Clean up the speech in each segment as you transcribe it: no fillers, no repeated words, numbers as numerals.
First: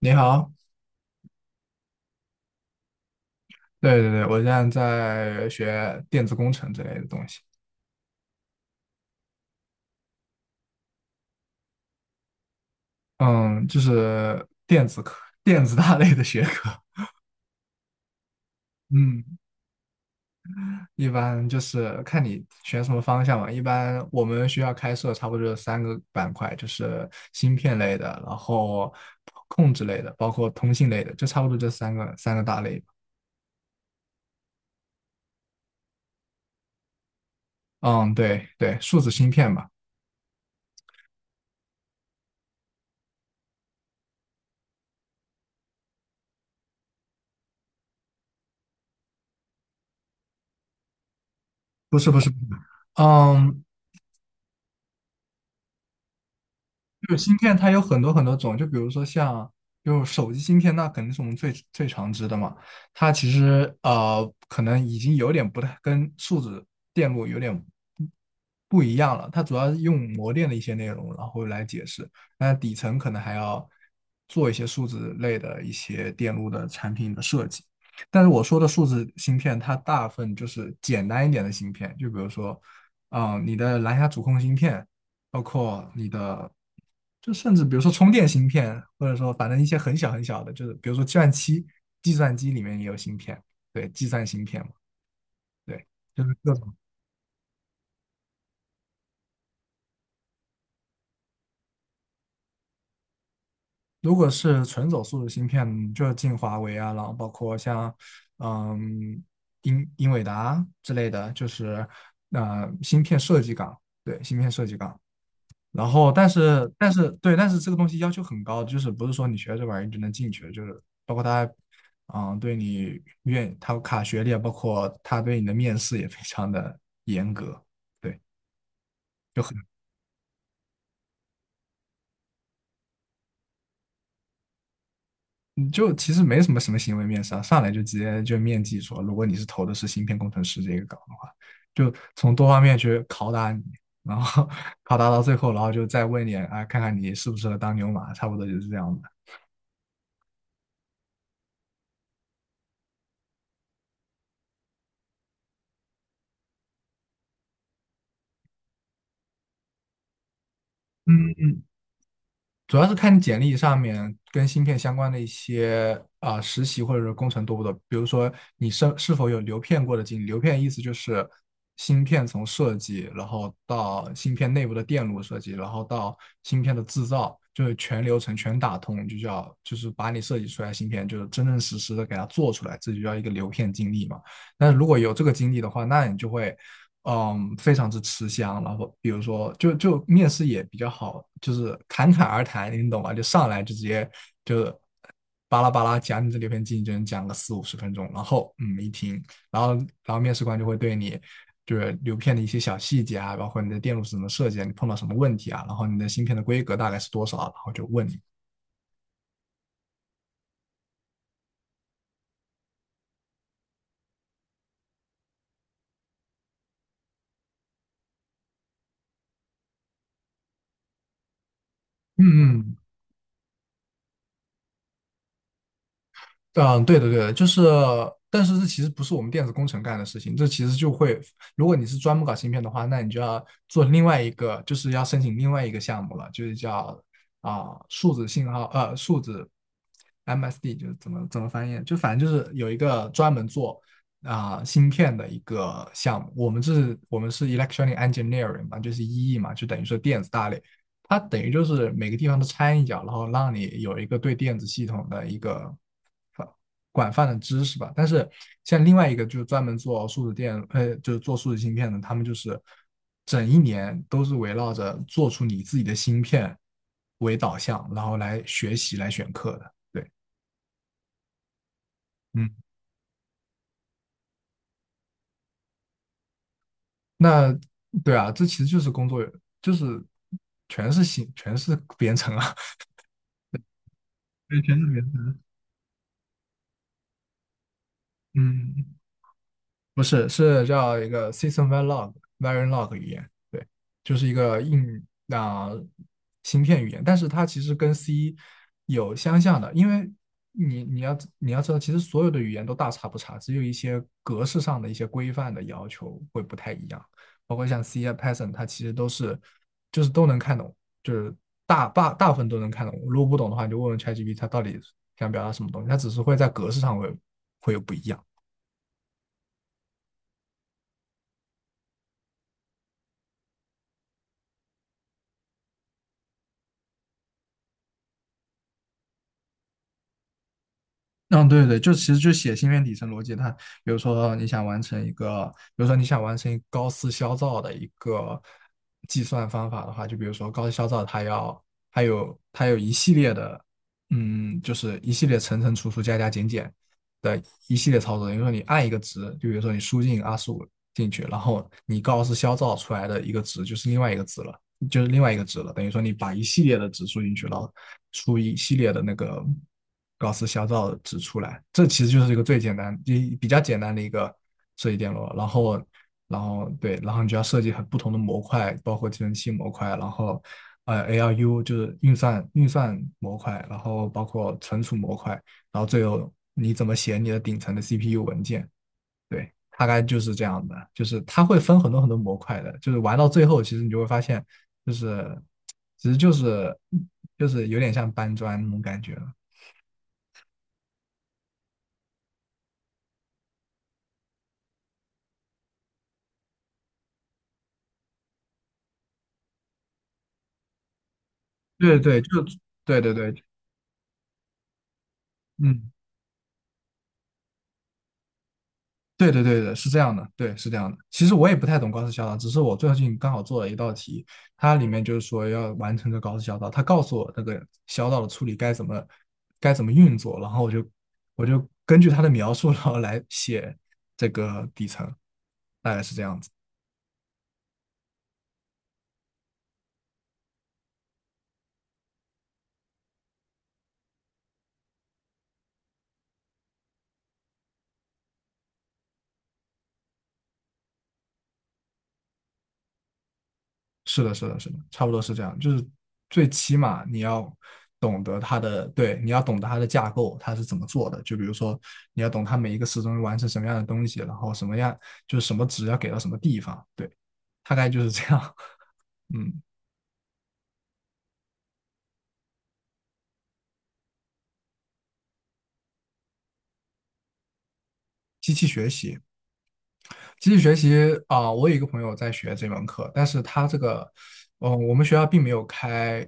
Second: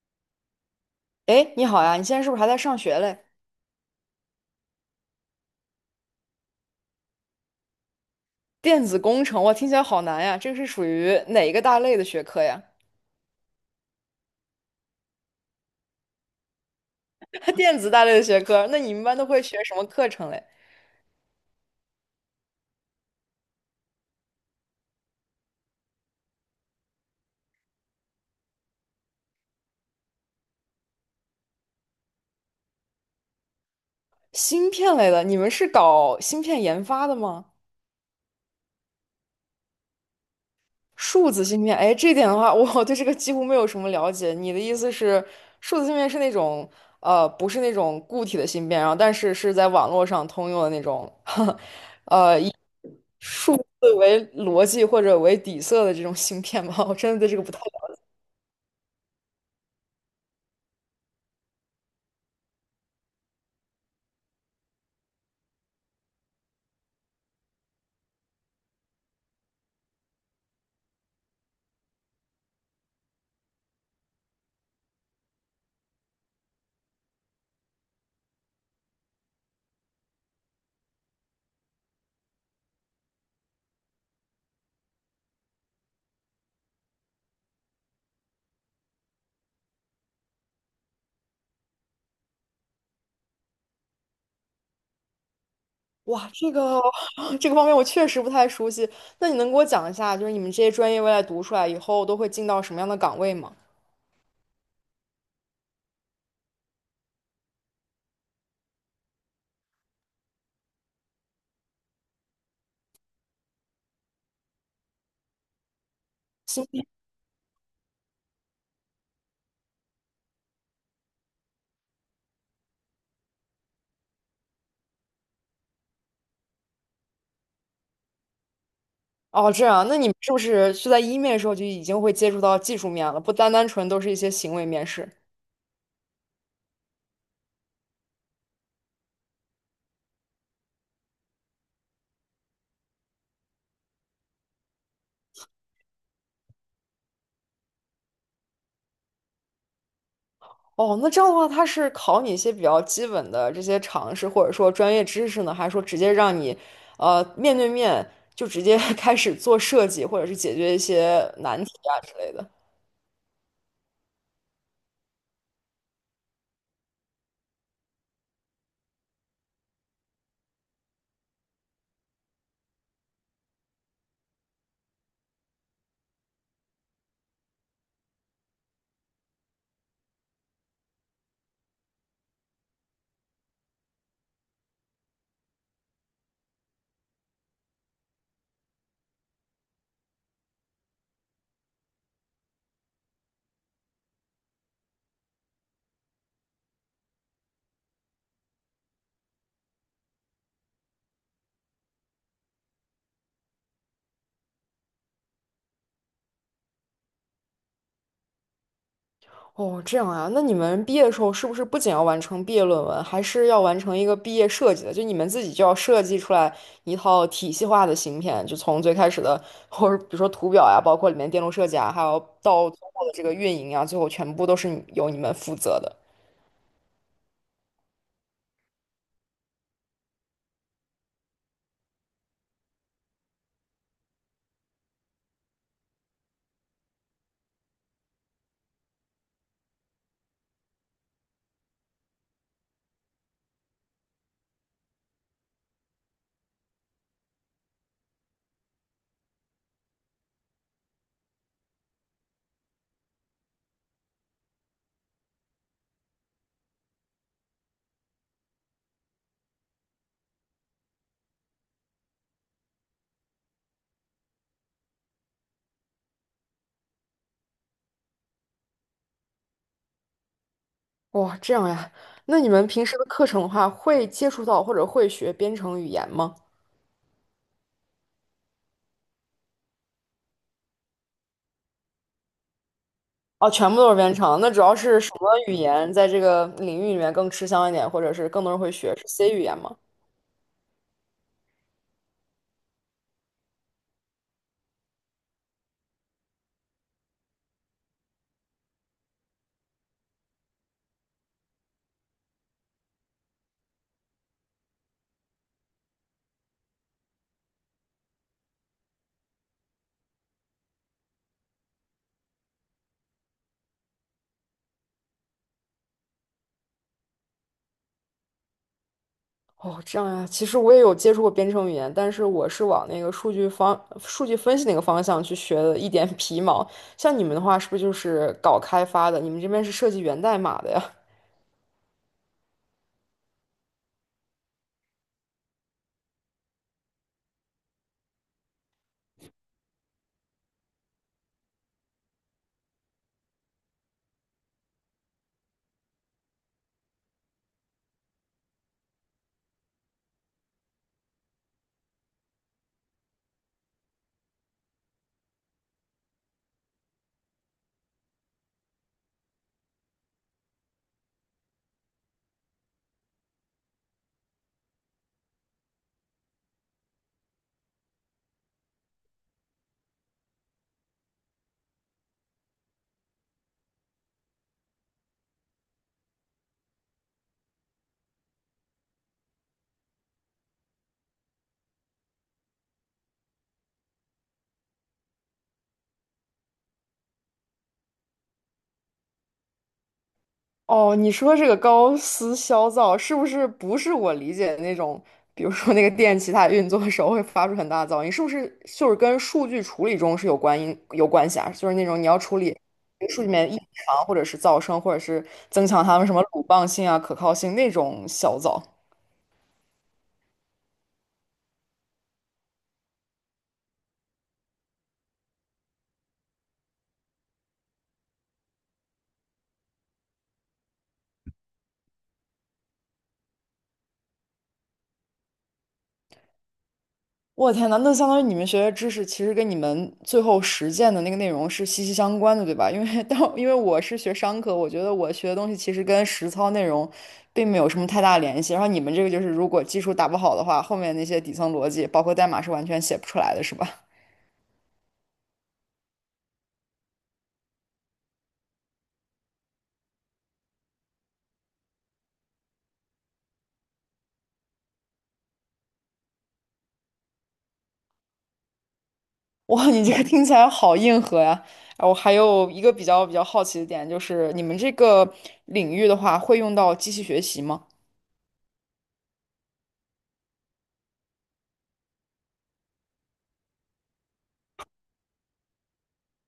你好。哎，你好呀，你现在是不是还在上学嘞？对对对。我现在在学电子工程之类的东西。电子工程，哇，听起来好难呀，这个是属于哪一个大类的学科呀？嗯，就是电子科、电子大类的学科。电子大类的学科，那你们班嗯，都会学什么课程嘞？一般就是看你选什么方向嘛。一般我们学校开设差不多就是三个板块，就是芯片类的，然后控制类的，包括通信类的，就差不多这三个大类吧。芯片类的，你们是搞芯片研发的吗？嗯，对对，数字芯片吧。数字芯片，哎，这一点的话，我对这个几乎没有什么了解。你的意思是，数字芯片是那种，不是那种固体的芯片，然后但是是在网络上通用的那种，不是不是。数嗯，字为逻辑或者为底色的这种芯片吗？我真就的是对芯这个不片太。它有很多很多种，就比如说像就是手机芯片，那肯定是我们最最常知的嘛。它其实可能已经有点不太跟数字电路有点不一样了。它主要是用模电的一些内容，然后来解释。那底层可能还要做一些数字类的一些电路的产品的设计。但是我说的数字芯片，它大部分就是简单一点的芯片，就比如说，你的蓝牙主控芯片，包括你的，就甚至比如说充电芯片，或者说反正一些很小很小的，就是比如说计算机，计算机里面也有芯片。对，计算芯片嘛。对，就哇，是这各种。个 这个方面我确实不太熟悉。那你能给我讲一下，就是你们这些专业未来读出来以后都会进到什么样的岗位吗？如果是纯走速的芯片，就进华为啊，然后包括像嗯英伟达之类的，就是芯片设计岗。对，芯片设计岗。然后，但芯是，片但是，对，但是这个东西要求很高，就是不是说你学这玩意儿就能进去，就是包括他，对你愿他卡学历，啊，包括他对你的面试也非常的严格。对，就哦，很这样，那你们是不是是在一面的时候就已经会接触到技术面了，不单单纯都是一些行为面试？嗯就其实没什么行为面试啊，上来就直接就面基说，如果你是投的是芯片工程师这个岗的话，就从多方面去拷打你，然后 拷打到最后，然后就再问你，啊，看看你适不适合当牛马，差不多就是这样的。哦，那这样的话，他是考你一些比较基本的这些常识，或者说专业知识呢，还是说直接让你，呃，面对面就直接 开始做设计，或者是解决一些嗯难嗯题啊之类的？主要是看你简历上面跟芯片相关的一些啊、实习或者是工程多不多。比如说你是否有流片过的经历？流片意思就是芯片从设计，然后到芯片内部的电路设计，然后到芯片的制造，就是全流程全打通，就是把你设计出来的芯片，就是真真实实的给它做出来，这就叫一个流片经历嘛。那如果有这个经历的话，那你就会非常之吃香。然后比如说，就面试也比较好，就是侃侃而谈，你懂吗？就上来就直接就巴拉巴拉讲你这里边竞争，讲个四五十分钟。然后一听，然后然后面试官就会对你就是流片的一些小细节啊，包括你的电路是怎么设计啊，你碰到什么问题啊，然后你的芯片的规格大概是多少，然后就问你。哦，这样啊，那你们毕业的时候是不是不仅要完成毕业论文，还是要完成一个毕业设计的？就你们自己就要设计出来一套体系化的芯片，就从最开始的，或者比如说图表呀，包括里面电路设计啊，还有嗯到嗯最后的这个运营呀，最后全部都是你由你们负责的。嗯，对的，对的，就是，但是这其实不是我们电子工程干的事情，这其实就会，如果你是专门搞芯片的话，那你就要做另外一个，就是要申请另外一个项目了，就是叫数字信号，数字 MSD，就是怎么翻译，就反正就是有一个专门做芯片的一个项目。我们是 electronic engineering 嘛，就是 EE 嘛，就等于说电子大类。它等于就是每个地方都掺一脚，然后让你有一个对电子系统的一个广泛的知识吧。但是像另外一个就是专门做数字电，就是做数字芯片的，他们就是整一年都是围绕着做出你自己的芯片为导向，然后来学习来选课的。对。哇、这样呀，那你嗯，们平时的课程的话，会接触到或者会学编程语言吗？那对啊，这其实就是工作，就是全是编程啊。哦，全部都是编程，那对，主要全是是编什么程。语言在这个领域里面更吃香一点，或者是更多人会嗯。学，是 C 语言吗？不是，是叫一个 System Verilog 语言。对，就是一个芯片语言，但是它其实跟 C 有相像的，因为你要知道，其实所有的语言都大差不差，只有一些格式上的一些规范的要求会不太一样，包括像 C 啊 Python，它其实都是就是都能看懂，就是大部分都能看懂。如果不懂的话，你就问问 ChatGPT 它到底想表达什么东西，它只是会在格式上会有不一样。哦，这样呀，其实我也有接触过编程语言，但是我是往那个数据方、数据分析那个方向去学的，一点 皮毛。像你们的话，是不是就是搞开发的？你们这边是设计源代码的呀？嗯，对对对，就其实就写芯片底层逻辑。它比如说你想完成一个，比如说你想完成一个高斯消噪的一个计算方法的话，就比如说高斯消噪，它有一系列的，就是一系列层层除除加加减减的一系列操作。比如说你按一个值，就比如说你输进25进去，然后你高斯消噪出来的一个值就是另外一个值了，就是另外一个值了，等于说你把一系列的值输进去，了。出一系列的那个高斯消噪值出来。这其实就是一个最简单、比较简单的一个设计电路。然后对，然后你就要设计很不同的模块，包括计算器模块，然后ALU 就是运算模块，然后包括存储模块，然后最后你怎么写你的顶层的 CPU 文件。对，大概就是这样的，就是它会分很多很多模块的，就是玩到最后，其实你就会发现，就是其实就是有点像搬砖那种感觉了。哦，你说这个高斯消噪，是不是不是我理解的那种？比如说那个电器它运作的时候会发出很大的噪音，是不是就是跟数据处理中是有关因有关系啊？就是那对种你要对，就处理对对数据里对。面异常，或者是噪声，或者是增强嗯。它们什么鲁棒性啊、可靠性那种小噪。对对对对是这样的，对，是这样的。其实我也不太懂高斯小导，只是我最近刚好做了一道题，它里面就是说要完成这个高斯小导，它告诉我那个小导的处理该怎么运作，然后我就根据他的描述，然后来写这个底层，大概是这样子。我天呐，那相当于你们学的知识其实跟你们最后实践的那个内容是息息相关的，对吧？因为当因为我是学商科，我觉得我学的东西其实跟实操内容并没有什么太大联系。然后你们这个就是，如果基础打不好的话，后面那些底层逻辑，包括代码是完全写不出来的，是吧？是的，是的，是的，差不多是这样。就是最起码你要懂得它的，对，你要懂得它的架构，它是怎么做的。就比如说，你要懂它每一个时钟完成什么样的东西，然后什么样就是什么值要给到什么地方，对，大概就是这样。嗯，哇，你这个听起来好硬核呀！啊我还有一个比较好奇的点，就是你们这个领域的话，会用到机器学习吗？机器学习，机器学习我有一个朋友在学这门课，但是他这个，我们学校并没有开，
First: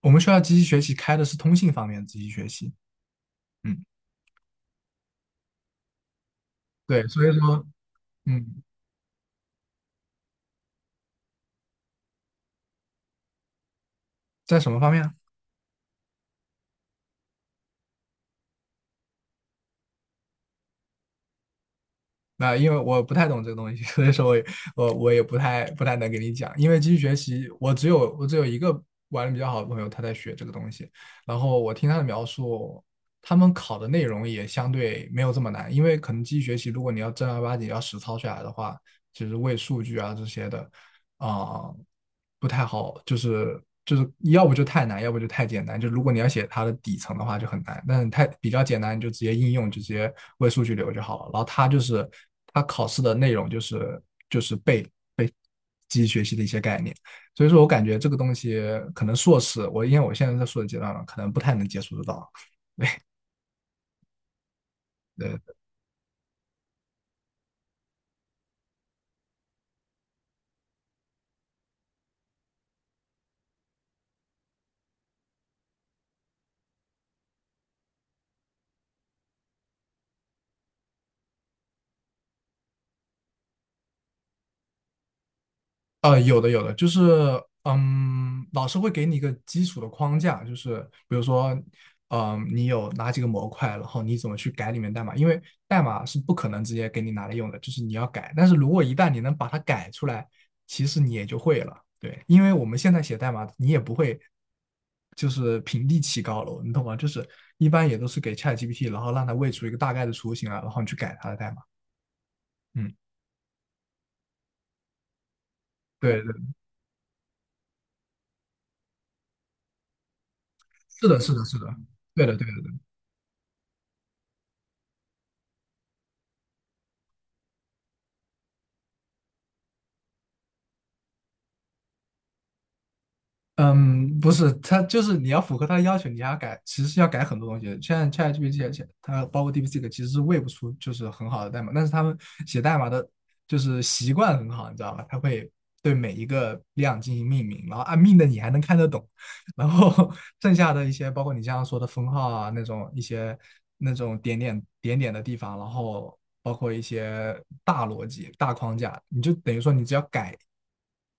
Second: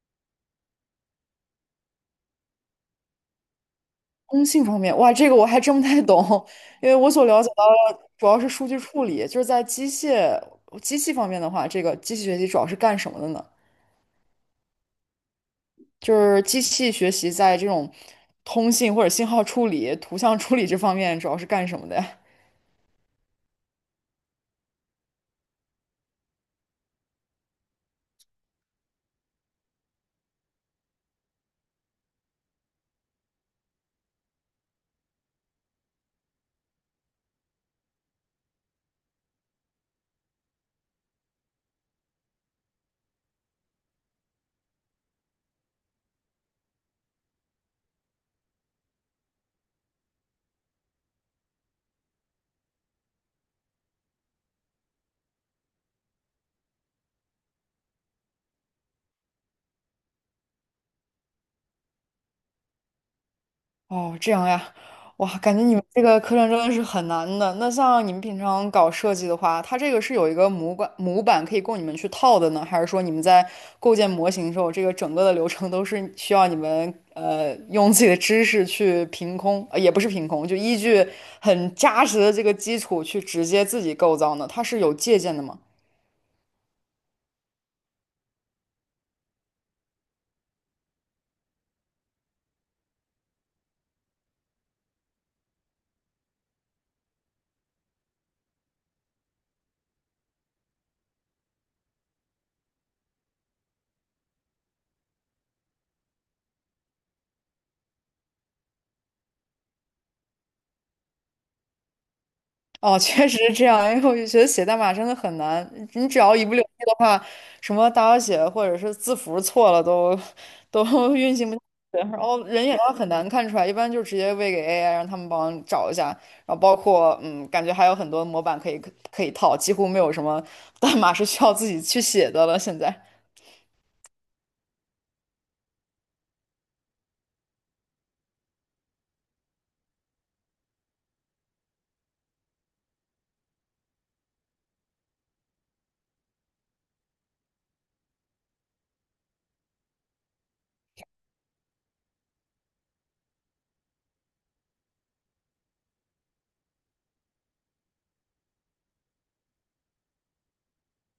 我们学校机器学习开的是通信方面的机器学习。嗯，通信方面，哇，这个我还真不太懂，因为对，我所所以了解到说，的主要是嗯，数据处理，就是在机械机器方面的话，这个机器学习主要是干什么的呢？在什么方面啊？就是机器学习在这种通信或者信号处理、图像处理这方面主要是干什么的呀？那因为我不太懂这个东西，所以说我也不太能给你讲。因为机器学习，我只有一个玩的比较好的朋友，他在学这个东西。然后我听他的描述，他们考的内容也相对没有这么难，因为可能机器学习，如果你要正儿八经要实操下来的话，其实为数据啊这些的，啊、不太好，就是要不就太难，要不就太简单。就如果你要写它的底层的话就很难，但是太比较简单，你就直接应用，就直接为数据流就好了。然后它就是它考试的内容就是背机器学习的一些概念，所以说我感觉这个东西可能硕士，我因为我现在在硕士阶段嘛，可能不太能接触得到。哦，这样呀，哇，对。感觉你们这个课程真的是很难的。那像你们平常搞设计的话，它这个是有一个模板可以供你们去套的呢，还是说你们在构建模型的时候，这个整个的流程都是需要你们用自己的知识去凭空，呃，也不是凭空，就依据很扎实的这个基础去直接自己构造呢？它是有借鉴的吗？有的有的，就是老师会给你一个基础的框架，就是比如说，你有哪几个模块，然后你怎么去改里面代码，因为代码是不可能直接给你拿来用的，就是你要改。但是如果一旦你能把它改出来，其实你也就会了。对，因为我们现在写代码，你也不会就是平地起高楼，你懂吗？就是一般也都是给 ChatGPT，然后让它喂出一个大概的雏形啊，然后你去改它的代码。嗯，哦，确实是这样，因为我就觉得写代码真的很难。你只对对，要一不留意的话，什么大小写或者是字符错了都是都 的，是运的，行不是下的，来。然对的，对的，人对眼上很难看出来，一般就直接喂给 AI，让他们帮你找一下。然后包括嗯，感觉还有很多模板可以套，几乎没有什么代码是需要自己去写的了。现在，嗯，不是，他就是你要符合他的要求，你还要改，其实是要改很多东西的。现在 ChatGPT 它包括 DeepSeek 其实是喂不出就是很好的代码，但是他们写代码的就是习惯很好，你知道吧？他会对每一个量进行命名，然后按命的你还能看得懂，然后 剩下的一些，包括你刚刚说的封号啊，那种一些那种点点点点的地方，然后包括一些大逻辑、大框架，你就等于说你只要改，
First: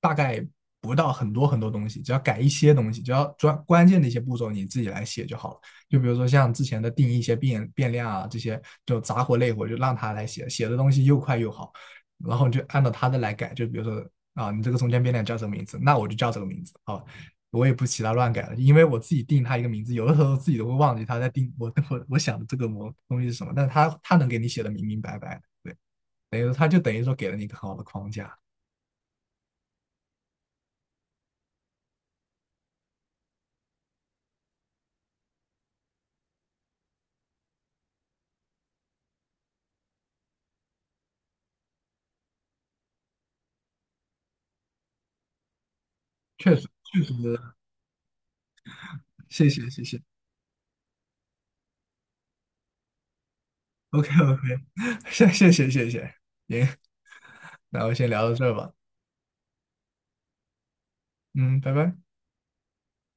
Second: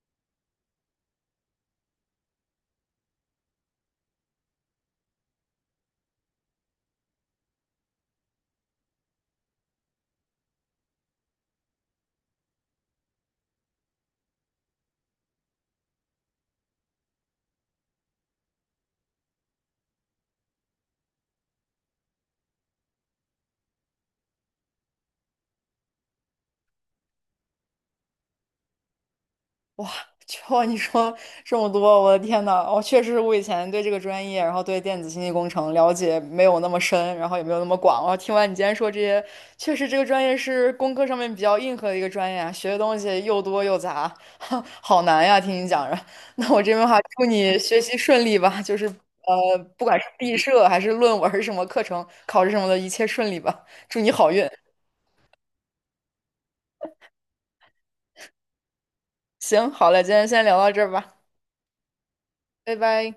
大概不到很多很多东西，只要改一些东西，只要专关键的一些步骤你自己来写就好了。就比如说像之前的定义一些变量啊，这些就杂活累活就让他来写，写的东西又快又好，然后你就按照他的来改，就比如说。啊，你这个中间变量叫什么名字？那我就叫这个名字。好，我也不其他乱改了，因为我自己定他一个名字，有的时候自己都会忘记他在定我想的这个东西是什么，但他能给你写的明明白白的，对，等于说他就等于说给了你一个很好的框架。就 你说这么多，我的天呐，我确实我以前对这个专业，然后对电子信息工程了解没有那么深，然后也没有那么广。我听完你今天说这些，确实这个专业是工科上面比较硬核的一个专业啊，学的东西又多又杂，好难呀！听你讲着，那确我实这边的话，确实。祝你学习顺利吧，就是谢谢谢不管谢是毕设还是论文儿什么课程、考试什么的，一切顺利吧，祝，OK 你好 OK。运。谢谢谢谢谢谢。行，那我先聊到这儿吧。行，好嘞，今天先聊到这儿吧，嗯，拜拜。拜拜。